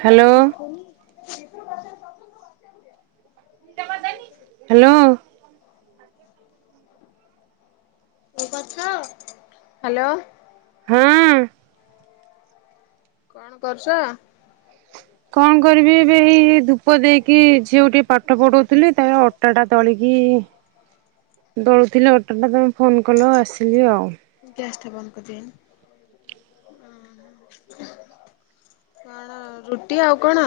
Hello ଉଠୁନି। Hello. Hello. ହୁଁ। କଣ କରୁଛ? କଣ କରିବି ଏବେ ଏଇ ଧୂପ ଦେଇକି ଝିଅକୁ ଟିକେ ପାଠ ପଢଉଥିଲି ତାପରେ ଅଟା ଟା ଦଳିକି ଦଳୁଥିଲି ଅଟଟା ତୁମେ ଫୋନ୍ କଲ ଆସିଲି ଆଉ। ଗ୍ୟାସଟା ବନ୍ଦ କରିଦେ ଆ। କଣ ରୁଟି ଆଉ କଣ?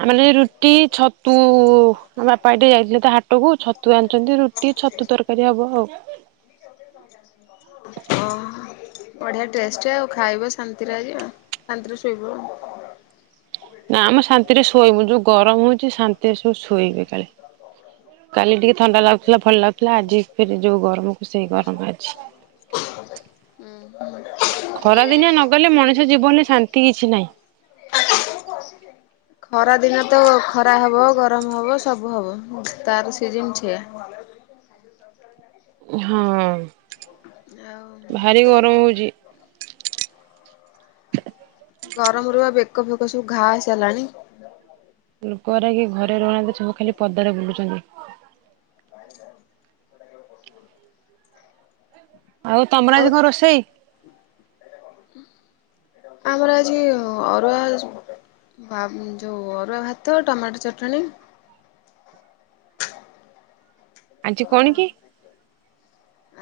ତାମାନେ ରୁଟି ଛ ହୋ ଆମ ବାପା ଏଟି ଯାଇଥିଲେ ତ ହାଟକୁ ଛତୁ ଆଣିଚନ୍ତି ରୁଟି ଛତୁ ତରକାରୀ ହବ ଆଉ। ହଁ। ବଢିଆ ଟେଷ୍ଟ ଆଉ ଖାଇବ ଶାନ୍ତିରେ ଆଜି ଆ ଶାନ୍ତିରେ ଶୋଇବ ଆ। ନା ମ ଶାନ୍ତିରେ ଶୋଇବୁ ଯୋଉ ଗରମ ହଉଛି ଶାନ୍ତିରେ ସବୁ ଶୋଇବେ କାଳେ। କାଲି ଟିକେ ଥଣ୍ଡା ଲାଗୁଥିଲା ଭଲ ଲାଗୁଥିଲା ଆଜି ଫେରେ ଯୋଉ ଗରମକୁ ସେଇ ଗରମ ଆଜି। ଉଁ ହୁଁ। ଖରା ଦିନିଆ ନ ଗଲେ ମଣିଷ ଜୀବନରେ ଶାନ୍ତି କିଛି ନାହିଁ। ଖରା ଦିନ ତ ଖରା ହବ ଗରମ ହବ ସବୁ ହବ। ତାରି ସିଜିନ୍ ସେଇୟା। ହଁ। ଭାରି ଗରମ ଯାଉ। ହଉଛି ଗରମ ରୁ ପା ବେକ ଫେକ ସବୁ ଘାଆ ହେଇ ସାରିଲାଣି। ଲୋକ ଗୁରା କେହି ଘରେ ରହୁନାହାନ୍ତି ସବୁ ଖାଲି ପଦାରେ ବୁଲୁଚନ୍ତି। ଆଉ ତମର ଆଜି କଣ ରୋଷେଇ? ଆମର ଆଜି ଅରୁଆ ବା ଯଉ ଅରୁଆ ଭାତ ଟମାଟୋ ଚଟଣି ଆଜି କଣ କି? ଆଉ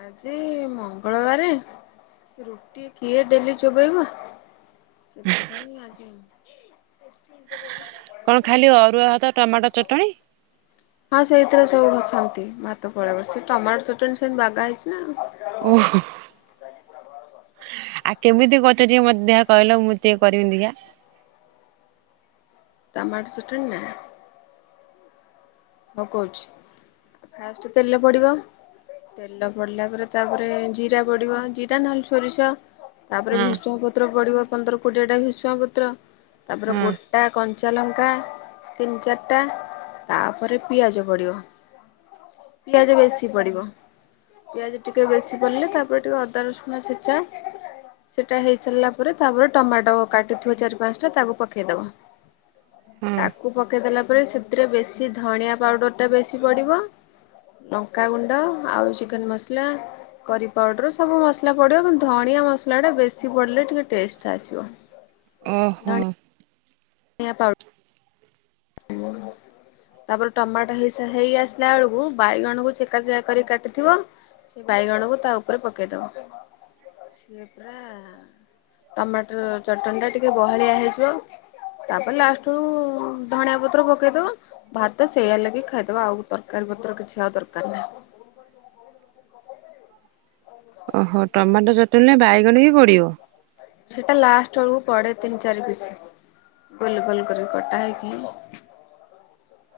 ଆଜି ମଙ୍ଗଳବାରେ ରୁଟି କିଏ ଡେଲି ଚୋବେଇବ। ସେଥିପାଇଁ ଆଜି [inaudible] କଣ ଖାଲି ଅରୁଆ ଭାତ ଟମାଟୋ ଚଟଣି? ହଁ ସେଇଥିରେ ସବୁ ବସନ୍ତି ଭାତ ପଳେଇବ ସେ ଟମାଟ ଚଟଣି ସେନ୍ତି ବାଗା ହେଇଚି ନା। ଓହୋ। ଆଉ କେମିତି କରିଚ ଟିକେ ମତେ ଦେଖା କହିଲ ମୁଁ ଟିକିଏ କରିବି ଦେଖିଆ। ଟମାଟ ଚଟଣି ନା? ହଁ କହୁଚି ଫାଷ୍ଟ ତେଲରେ ପଡିବ। ତେଲ ପଡିଲା ପରେ ତାପରେ ଜିରା ପଡିବ ଜିରା ନହେଲେ ସୋରିଷ। ତାପରେ ହଁ ଭେସୁଙ୍ଗା ପତ୍ର ପଡିବ ପନ୍ଦର କୋଡିଏ ଟା ଭେସୁଙ୍ଗା ପତ୍ର। ତାପରେ ହଁ ଗୋ ଟା କଞ୍ଚା ଲଙ୍କା ତିନି ଚାରିଟା, ତାପରେ ପିଆଜ ପଡ଼ିବ। ପିଆଜ ବେଶୀ ପଡିବ। ପିଆଜ ଟିକେ ବେଶି ପିଡିଲେ ତାପରେ ଟିକେ ଅଦା ରସୁଣ ଛେଚା ସେଇଟା ହେଇ ସାରିଲା ପରେ ତାପରେ ଟମାଟୋ କାଟିଥିବ ଚାରି ପାଞ୍ଚଟା ତାକୁ ପକେଇଦବ। ହଁ ତାକୁ ପକେଇଦଲା ପରେ ସେଥିରେ ବେଶୀ ଧଣିଆ ପାଉଡର ଟା ବେଶୀ ପଡିବ। ଲଙ୍କାଗୁଣ୍ଡ ଆଉ, ଚିକେନ ମସଲା। କରି ପାଉଡ଼ର, ସବୁ ମସଲା ପଡ଼ିବ, କିନ୍ତୁ ଧଣିଆ ମସଲା ଟା ବେଶୀ ପଡ଼ିଲେ ଟିକେ ଟେଷ୍ଟ ଆସିବ। ଅହ। ଣିଆ ପାଉ [inaudible] ତାପରେ ଟମାଟୋ ହେଇ ସା ହେଇ ଆସିଲା ବେଳକୁ ବାଇଗଣକୁ ଚେକା ଚେକା କରି କାଟିଥିବ। ସେ ବାଇଗଣକୁ ତା ଉପରେ ପକେଇ ଦବ ସିଏ ପୁରା ଟମାଟର ଚଟଣିଟା ଟିକେ ବହଳିଆ ହେଇଯିବ ତାପରେ ଲାଷ୍ଟଅଳୁ ଧଣିଆ ପତ୍ର ପକେଇଦବ ଭାତ ସେଇଆ ଲଗେଇ ଖାଇଦବ ଆଉ ତରକାରୀ ପତ୍ର କିଛି ଆଉ ଦରକାର ନାହିଁ। ଓହୋ ଟମାଟୋ ଚଟଣି ରେ ବାଇଗଣ ବି ପଡିବ? ସେଟା ଲାଷ୍ଟ ଅଳୁକୁ ପଡେ ତିନି ଚାରି ପିସ୍‌। ଗୋଲ ଗୋଲ କରି କଟା ହେଇକି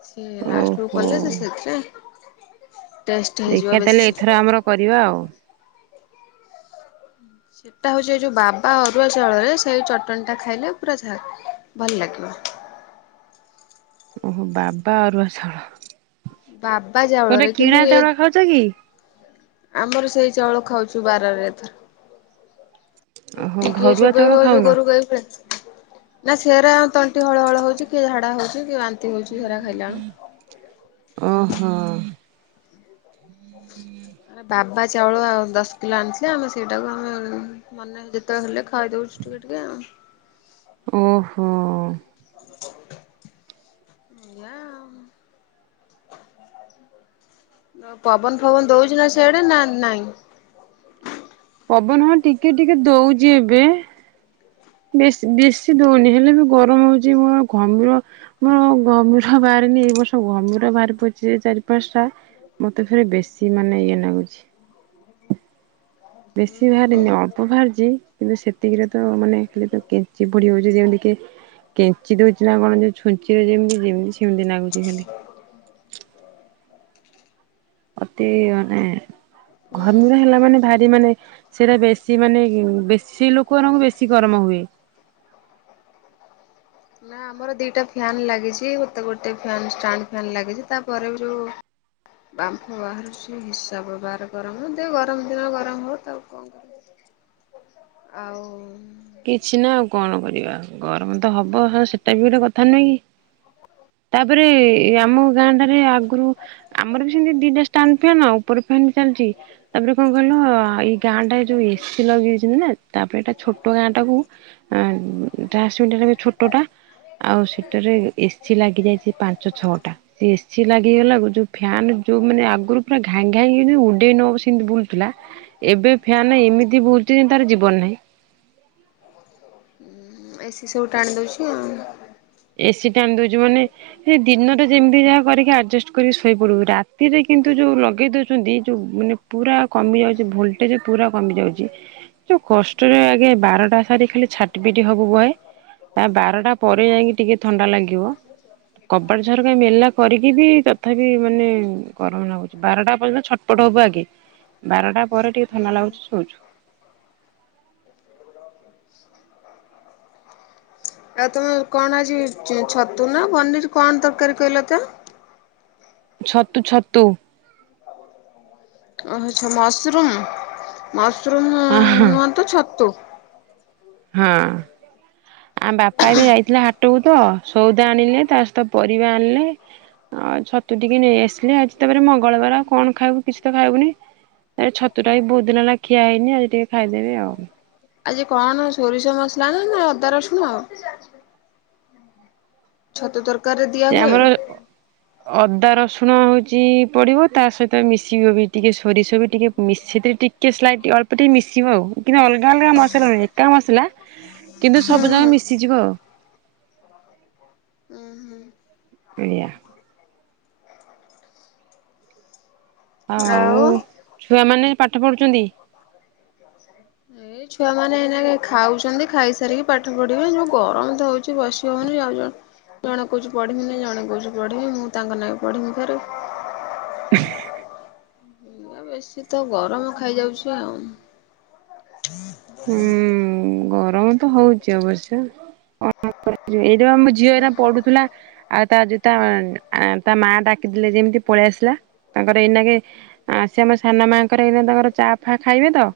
ସିଏ ଲାଷ୍ଟ ବଳୁକୁ ଓହୋ। ପଡ଼ିଲେ ସେ ସେଥିରେ ଟେଷ୍ଟ ଦେଖିଆ ହେଇଯିବ ତାହେଲେ ବେଶୀ। ଏଥର ଆମର କରିବା ଆଉ। ସେଟା ହଉଚି ଏ ଯୋଉ ବାବା ଅରୁଆ ଚାଉଳରେ ସେଇ ଚଟଣିୀ ଟା ଖାଇଲେ ପୁରା ଝା ଭଲ ଲାଗିବ। ଓହୋ ବାବା ଅରୁଆ ଚାଉଳ ବାବା ଚାଉଳରେ ତମେ କିନ୍ତୁ କିଣା ଏ ଚାଉଳ ଖାଉଚ କି? ଆମର ସେଇ ଚାଉଳ ଖାଉଚୁ ବାରରେ ଏଥର। ଓହୋ ରୁଟି କିଏ ଘରୁଆ ଚାଉଳ ଚୋବେଇବ ଏ ଯୋଉ ଖାଉନ ଗୋରୁ ଗାଈ ଭଳିଆ। ନା ସେରା ଆ ତଣ୍ଟି ହଳ ହଳ ହଉଚି କିଏ ଝାଡା ହଉଚି କିଏ ବାନ୍ତି ହଉଚି ସେରା ଖାଇଲା ବଳୁ। ଓହୋ। ବାବା ଚାଉଳ ଆଉ ଦଶ କିଲୋ ଆଣିଥିଲେ ଆମେ ସେଇଟାକୁ ଆମେ ମନ ଯେତେବେଳେ ହେଲେ ଖାଇ ଦଉଚୁ ଟିକେ ଟିକେ ଆଉ ଓହୋ। [inaudible] ପବନ ଫବନ ଦଉଚି ନା ସିଆଡେ ନା ନାଇଁ? ପବନ ହଁ ଟିକେ ଟିକେ ଦଉଚି ଏବେ। ବେଶ ବେଶୀ ଦଉନି ହେଲେ ବି ଗରମ ହଉଚି ମୋର ଘମିର ମୋର ଘମିର ବାହାରେନି ଏ ବର୍ଷ ଘମିର ବାହାରି ପଡିଚି ଯେ ଚାରି ପାଞ୍ଚଟା ମୋତେ ଫେରେ ବେଶୀ ମାନେ ଇଏ ନାଗୁଚି। ବେଶୀ ହୁଁ। ବାହାରିନି ଅଳ୍ପ ବାହାରିଚି। କିନ୍ତୁ ସେତିକିରେ ତ ମାନେ ଖାଲିତ କେଞ୍ଚିପୋଡି ହଉଚି ଯେମତିକି କେଞ୍ଚି ଦଉଚି ନା କଣ ଯୋଉ ଛୁଞ୍ଚିର ଯେମିତି ଯେମତି ସେମିତି ନାଗୁଚି ଖାଲି। ଅତି ମାନେ ହୁଁ ଘମିର ହେଲା ମାନେ ଭାରି ମାନେ ସେରା ବେଶୀ ମାନେ ହିଁ ବେଶୀ ଲୋକମାନଙ୍କୁ ବେଶୀ ଗରମ ହୁଏ। ନା ଆମର ଦିଟା ଫ୍ୟାନ ଲାଗିଚି ଗୋଟେ ଗୋଟେ ଫ୍ୟାନ ଷ୍ଟାଣ୍ଡ ଫ୍ୟାନ ଲାଗିଚି ତାପରେ ବି ଯଉ ବାମ୍ଫ ବାହାରୁଛି ହିସାବ ବାହାର ଗରମ ଯେ ଗରମ ଦିନ ଗରମ ହବ ତାକୁ କଣ ଆଉ କିଛି ନା ଆଉ କଣ କରିବା ଗରମ ତ ହବ ହ ସେଟା ବି ଗୋଟେ କ ତା ନୁହେଁକି ତାପରେ ଆମ ଗାଁ ଟାରେ ଆଗରୁ ଆମର ବି ସେମିତି ଦିଟା ଷ୍ଟାଣ୍ଡ ଫ୍ୟାନ ଉପର ଫ୍ୟାନ ଚାଲିଚି ତାପରେ କଣ କହିଲ ଏଇ ଗାଁ ଟା ଯୋଉ ଏସି ଲଗେଇଛନ୍ତି ନା ତାପରେ ଏଇଟା ଛୋ ଛୋଟ ଗାଁଟାକୁ ଆଁ ଟ୍ରାନ୍ସମିଟର୍ ଏବେ ଛୋଟ ଟା ଆଉ ସେଟାରେ ଏସିି ଲାଗି ଯାଇଚି ପାଞ୍ଚ ଛଅଟା। ସେ ଏସି ଲାଗିଗଲା ଯୋଉ ଫ୍ୟାନ ଯୋଉ ମାନେ ଆଗୁରୁ ପୁରା ଘାଇଁଘାଇଁ ଉଡେଇ ନବ ସେମିତି ବୁଲୁଥିଲା ଏବେ ଫ୍ୟାନ୍ ଏମିତି ବୁଲୁଚି ଯେ ତାର ଜୀବନ ନାହିଁ। ଏସିି ସବୁ ଟାଣିଦଉଛି ଆଉ। ଏସିି ଟାଣି ଦଉଛି ମାନେ ସେ ଦିନରେ ଯେମିତି ଯାହା କରିକି ଆଡଜଷ୍ଟ କରିକି ଶୋଇପଡିବୁ ରାତିରେ କିନ୍ତୁ ଯୋଉ ଲଗେଇ ଦଉଛନ୍ତି ଯୋଉ ମାନେ ପୁରା କମିଯାଉଚି ଭୋଲ୍ଟେଜ ପୁରା କମିଯାଉଚି। ଯୋଉ କଷ୍ଟରେ ଆଗେ ବାରଟା ସାରି ଖାଲି ଛାଟି ପିଟି ହବୁ ବହେ ତା ବାରଟା ପରେ ଯାଇକି ଟିକେ ଥଣ୍ଡା ଲାଗିବ କବାଟ ଝରକା ମେଲା କ କରିକି ବି ତଥାପି ମାନେ ଗରମ ନାଗୁଚି ବାରଟା ପର୍ଯ୍ୟନ୍ତ ଛଟପଟ ହବୁ ଆଗେ ବାରଟା ପରେ ଟିକେ ଥଣ୍ଡା ଲାଗୁଚି ଶୋଉଚୁ। ଆଉ ତମେ କଣ ଆଜି, ଛତୁ, ନା, ପନିର, କଣ, ତରକାରୀ କହିଲ ତ? ଛତୁ ଛତୁ। ଓହ ମଶରୁମ ମଶରୁମ ହଁ ହ। ତାଙ୍କ ଛତୁ। ହଁ। ଆମ ବାପା ବି ଯାଇଥିଲେ ହାଟକୁ ତ ସଉଦା ଆଣିଲେ ତା ସହିତ ପରିବା ଆଣିଲେ। ଆଉ ଛତୁ ଟିକେ ନେଇଆସିଲେ ଆଜି ତାପରେ ମଙ୍ଗଳବାର ଆଉ କଣ ଖାଇବୁ କିଛି ତ ଖାଇବୁନି। ତାରେ ଛତୁଟା ବି ବହୁତ ଦିନ ହେଲା ଖିଆ ହେଇନି ଆଜି ଟିକେ ଖାଇଦେବେ ଆଉ। ଆଜି କଣ, ସୋରିଷ, ମସଲା, ନା ନା, ଅଦା, ରସୁଣ? ଛତୁ ତରକାରୀରେ ଦିଆ ସେ ହୁଏ? ଆମର ଅଦା, ରସୁଣ, ହଉଛି ପଡିବ ତା ସହିତ ମିଶିବ ବି ଟିକେ, ସୋରିଷ, ବି ଟିକେ ମିସିତିରି ଟି କେ ସ୍ଲାଇଟ ଅଳପଟିକେ ମିଶିବ ଆଉ କିନ୍ତୁ ଅଲଗା ଅଲଗା ମସଲା ନୁଁହଁ ଏକା ମସଲା କିନ୍ତୁ ହୁଁ ସବୁ ଯାକ ହୁଁ ମିଶିଯିବ ଆଉ। ହୁଁ ହୁଁ। ଏଇଆ। ଅ ହଉ ଆଉ ଛୁଆମାନେ ପାଠ ପଢ଼ୁଛନ୍ତି? ହୁଁ ଛୁଆ ମାନେଏଇନାକେ ଖାଉଛନ୍ତି ଖାଇସାରିକି ପାଠ ପଢିବେ ଯଉ ଗରମତ ହଉଛି ବସି ହଉନି ଯାଉଛ ଜଣେ କହୁଛି ପଢିବିନି ଜଣେ କହୁଛି ପଢିବି ମୁଁ ତାଙ୍କ ନାଁକେ ପଢିବି ଫେରେ। ଏ ବେଶୀ ତ ଗରମ ଖାଇଯାଉଛି ଆଉ। ହୁଁ ଗରମ ତ ହଉଚି ଅବଶ୍ୟ। ଏଇଟା ଆମ ଝିଅ ଏଇନା ପଢୁଥିଲା। ଆଉ ତା ଯେତା ତା ମାଆ ଡାକିଦଲେ ଯେମିତି ପଳେଇ ଆସିଲା ତାଙ୍କର ଏଇନାକେ ଆ ସେ ଆମ ସାନ ମାଙ୍କର ଏଇିନା ତାଙ୍କର ଚା ଫା ଖାଇବେ ତ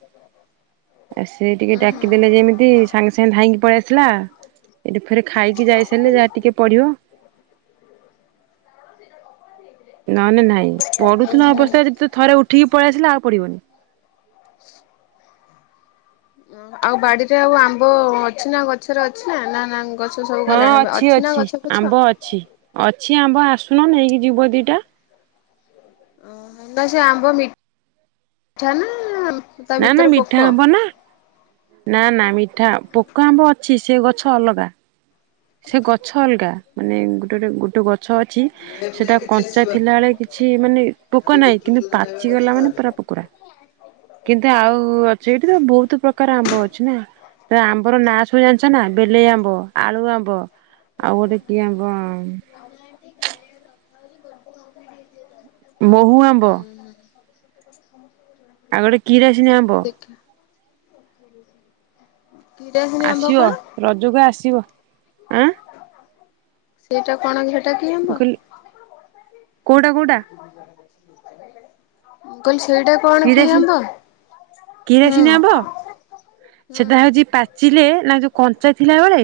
ଆ ସେ ଟିକେ ଉଁ ହୁଁ। ଡାକିଦେଲେ ଯେମିତି ସାଙ୍ଗେ ସାଙ୍ଗେ ଧାଇଁକି ପଳେଇ ଆସିଲା। ଏ ଫେରେ ଖାଇକି ଯାଇସାରିଲେ ଯାହା ଟିକେ ପଢିବ। ନହେଲେ ନାଇଁ ପଢୁଥିଲା ଅବସ୍ଥାରେ ଯଦି ତ ଥରେ ଉଠିକି ପଳେଇ ଆସିଲା ଆଉ ପଢ଼ିବନି। ବ ଆଉ ବାଡିରେ ଆଉ ଆମ୍ବ ଅଛି ନା ଗଛରେ ଅଛି ନା ନା ନାଁଇ। ଗଛ ସବୁ ଗଲାଣି ଅଛି ନା ଗଛ ପଛ। ଅଛି ଅଛି ଆମ୍ବ ଆସୁନ ନେଇକି ଯିବ ଦିଟା। ଓହୋ ସେ ଆମ୍ବ ମି ମିଠା ନା। ତା ନା ନା ଭିତରେ ପୋକ? ମିଠା ହୁଁ ଆମ୍ବ ନା। ନା ନା ମିଠା ପୋକ ଆମ୍ବ ଅଛି ସେ ଗଛ ଅଲଗା। ସେ ଗଛ ଅଲଗା ମାନେ ଗୋଟେ ଗୋଟେ ଗୋଟେ ଗଛ ଅଛି। ସେଟା କଞ୍ଚା ହୁଁ ଥିଲାବେଳେ କିଛି ମାନେ ପୋକ ନାହିଁ କିନ୍ତୁ ପାଚିଗଲା ମାନେ ପୁରା ପୋକୁରା। ଆ [unintelligible] କିତେ ଆଉ ଅଛି ଏଠି ତ ବହୁତ ପ୍ରକାର ଆମ୍ବ ଅଛି ନା। ତ ଆମ୍ବର ନା ସବୁ ଜାଣିଛ ନା ବେଲେଇ ଆମ୍ବ, ଆଳୁ, ଆମ୍ବ। ହବ ଆଉ ଗୋଟେ କିଏ ହବ। ବଠ ଗା କଥାଛି ଗୋଟେ କ ମହୁ ଆମ୍ବ ହୁଁ। ଆଉ ଗୋଟେ କିରାସିନୀ ଆମ୍ବ ହଉ ଦେଖା। କିରାସିନି ଆମ୍ବ ଆସିବ କଣ? ରଜକୁ ଆସିବ ଆଁ। ସେଇଟା କଣ ଏଟା କି ମୁଁ ଆମ୍ବ? କହିଲି କୋଉଟା କୋଉଟା କହିଲି ସେଇଟା କଣ କି କିରାସି ଆମ୍ବ? ହୁଁ ହୁଁ କିରାସିିନ ହେବ ସେଟା ହଉଛି ହୁଁ ପା ଚିଲେ ନା ଯୋଉ କଞ୍ଚା ଥିଲା ବେଳେ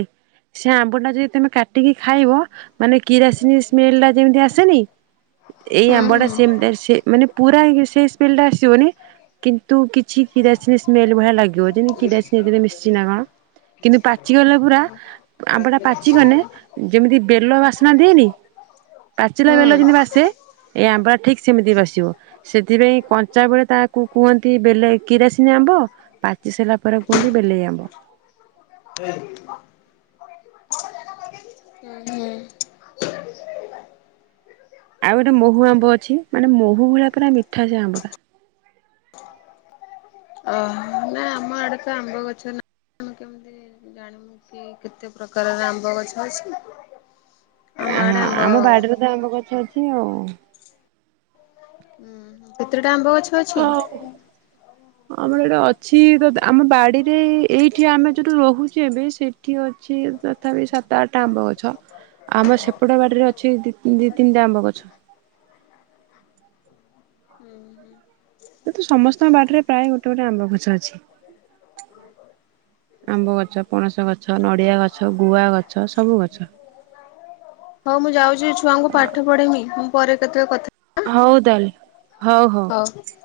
ସେ ଆମ୍ବ ଟା ଯଦି ତମେ କା ଟିକି ଖାଇବ ମାନେ କିରାସିନି ସ୍ମେଲ ଟା ଯେମିତି ଆସେନି। ଏଇ ଆମ୍ବ ଟା ହୁଁ। ସେମତି ସେ ମାନେ ପୁରା ଇଏ ସେଇ ସ୍ମେଲ ଟା ଆସିବନି। କିନ୍ତୁ କିଛି କିରାସିନି ସ୍ମେଲ ଭଳିଆ ଲାଗିବ ଯେମିତି କିରାସିନି ଏଥିରେ ମିଶିଛି ନା କଣ। କିନ୍ତୁ ପାଚିଗଲେ ପୁରା ଆମ୍ପଟା ପାଚି ଗଲେ ହୁଁ। ଯେମିତି ବେଲ ବାସ୍ନା ଦିଏନି। ପାଚିଲା ବେଲ ହୁଁ। ଯେମିତି ବାସେ ଏଇ ଆମ୍ବରା ଠିକ ସେମିତି ବସିବ ସେଥିପାଇଁ କ କଞ୍ଚା ବେଳେ ତାକୁ କୁହନ୍ତି ବେଲେ କିରାସିିନି ଆମ୍ବ ପାଚି ସାଇଲା ପରେ କୁହନ୍ତି ବେଲେଇ ଆମ୍ବ। ହୁ [unintelligible] ହୁଁ ଆଉ ଗୋଟେ ମହୁ ଆମ୍ବ ଅଛି ମାନେ ମହୁ ଭଳିଆ ପୁରା ମିଠା ସେ ଆମ୍ବ ଟା। ଅ ନା ଆମ ଆଡେ ତ ଆମ୍ବ ଗଛ ନା ମୁଁ କେମିତି ଜାଣିବି। ଜାଣିବୁ କି କେତେ ପ୍ରକାରର ଆମ୍ବ ଗଛ ଅଛି। ଆମ ହଁ ଆଡେ ଆମ୍ବ ଆମ ବାଡିରେ ତ ଆମ୍ବ ଗଛ ଅଛି ଆଉ। ହୁଁ କେତେଟା ଆମ୍ବ ଅଛି। ହଉ ଆମର ଏଇଟା ଅଛି ତ ଆମ ବାଡିରେ। ଏଇଠି ଆମେ ଯୋଉଠୁ ରହୁଛୁ ଏବେ ସେଇଠି ଅଛି ତଥାପି ସାତ ଆଠଟା ଆମ୍ବ ଗଛ। ଆମ ସେପଟ ବାଡ଼ିରେ ଅଛି ଦି ଦି ତିନିଟା ଆମ୍ବ ଗଛ। ହୁଁ ହୁଁ। କିନ୍ତୁ ସମସ୍ତଙ୍କ ବାଡିରେ ପ୍ରାୟ ଗୋଟେ ଗୋଟେ ଆମ୍ବ ଗଛ ଅଛି। ଆମ୍ବ ଗଛ, ପଣସ ଗଛ, ନଡିଆ ଗଛ, ଗୁଆ ଗଛ ସବୁ ଗଛ। ହଉ ମୁଁ ଯାଉଛି ଛୁଆଙ୍କୁ ପାଠ ପଢେଇମି ମୁଁ ପରେ କେତେ କଥା ହଉ ତାହେଲେ ହଉ ହଉ। [inaudible]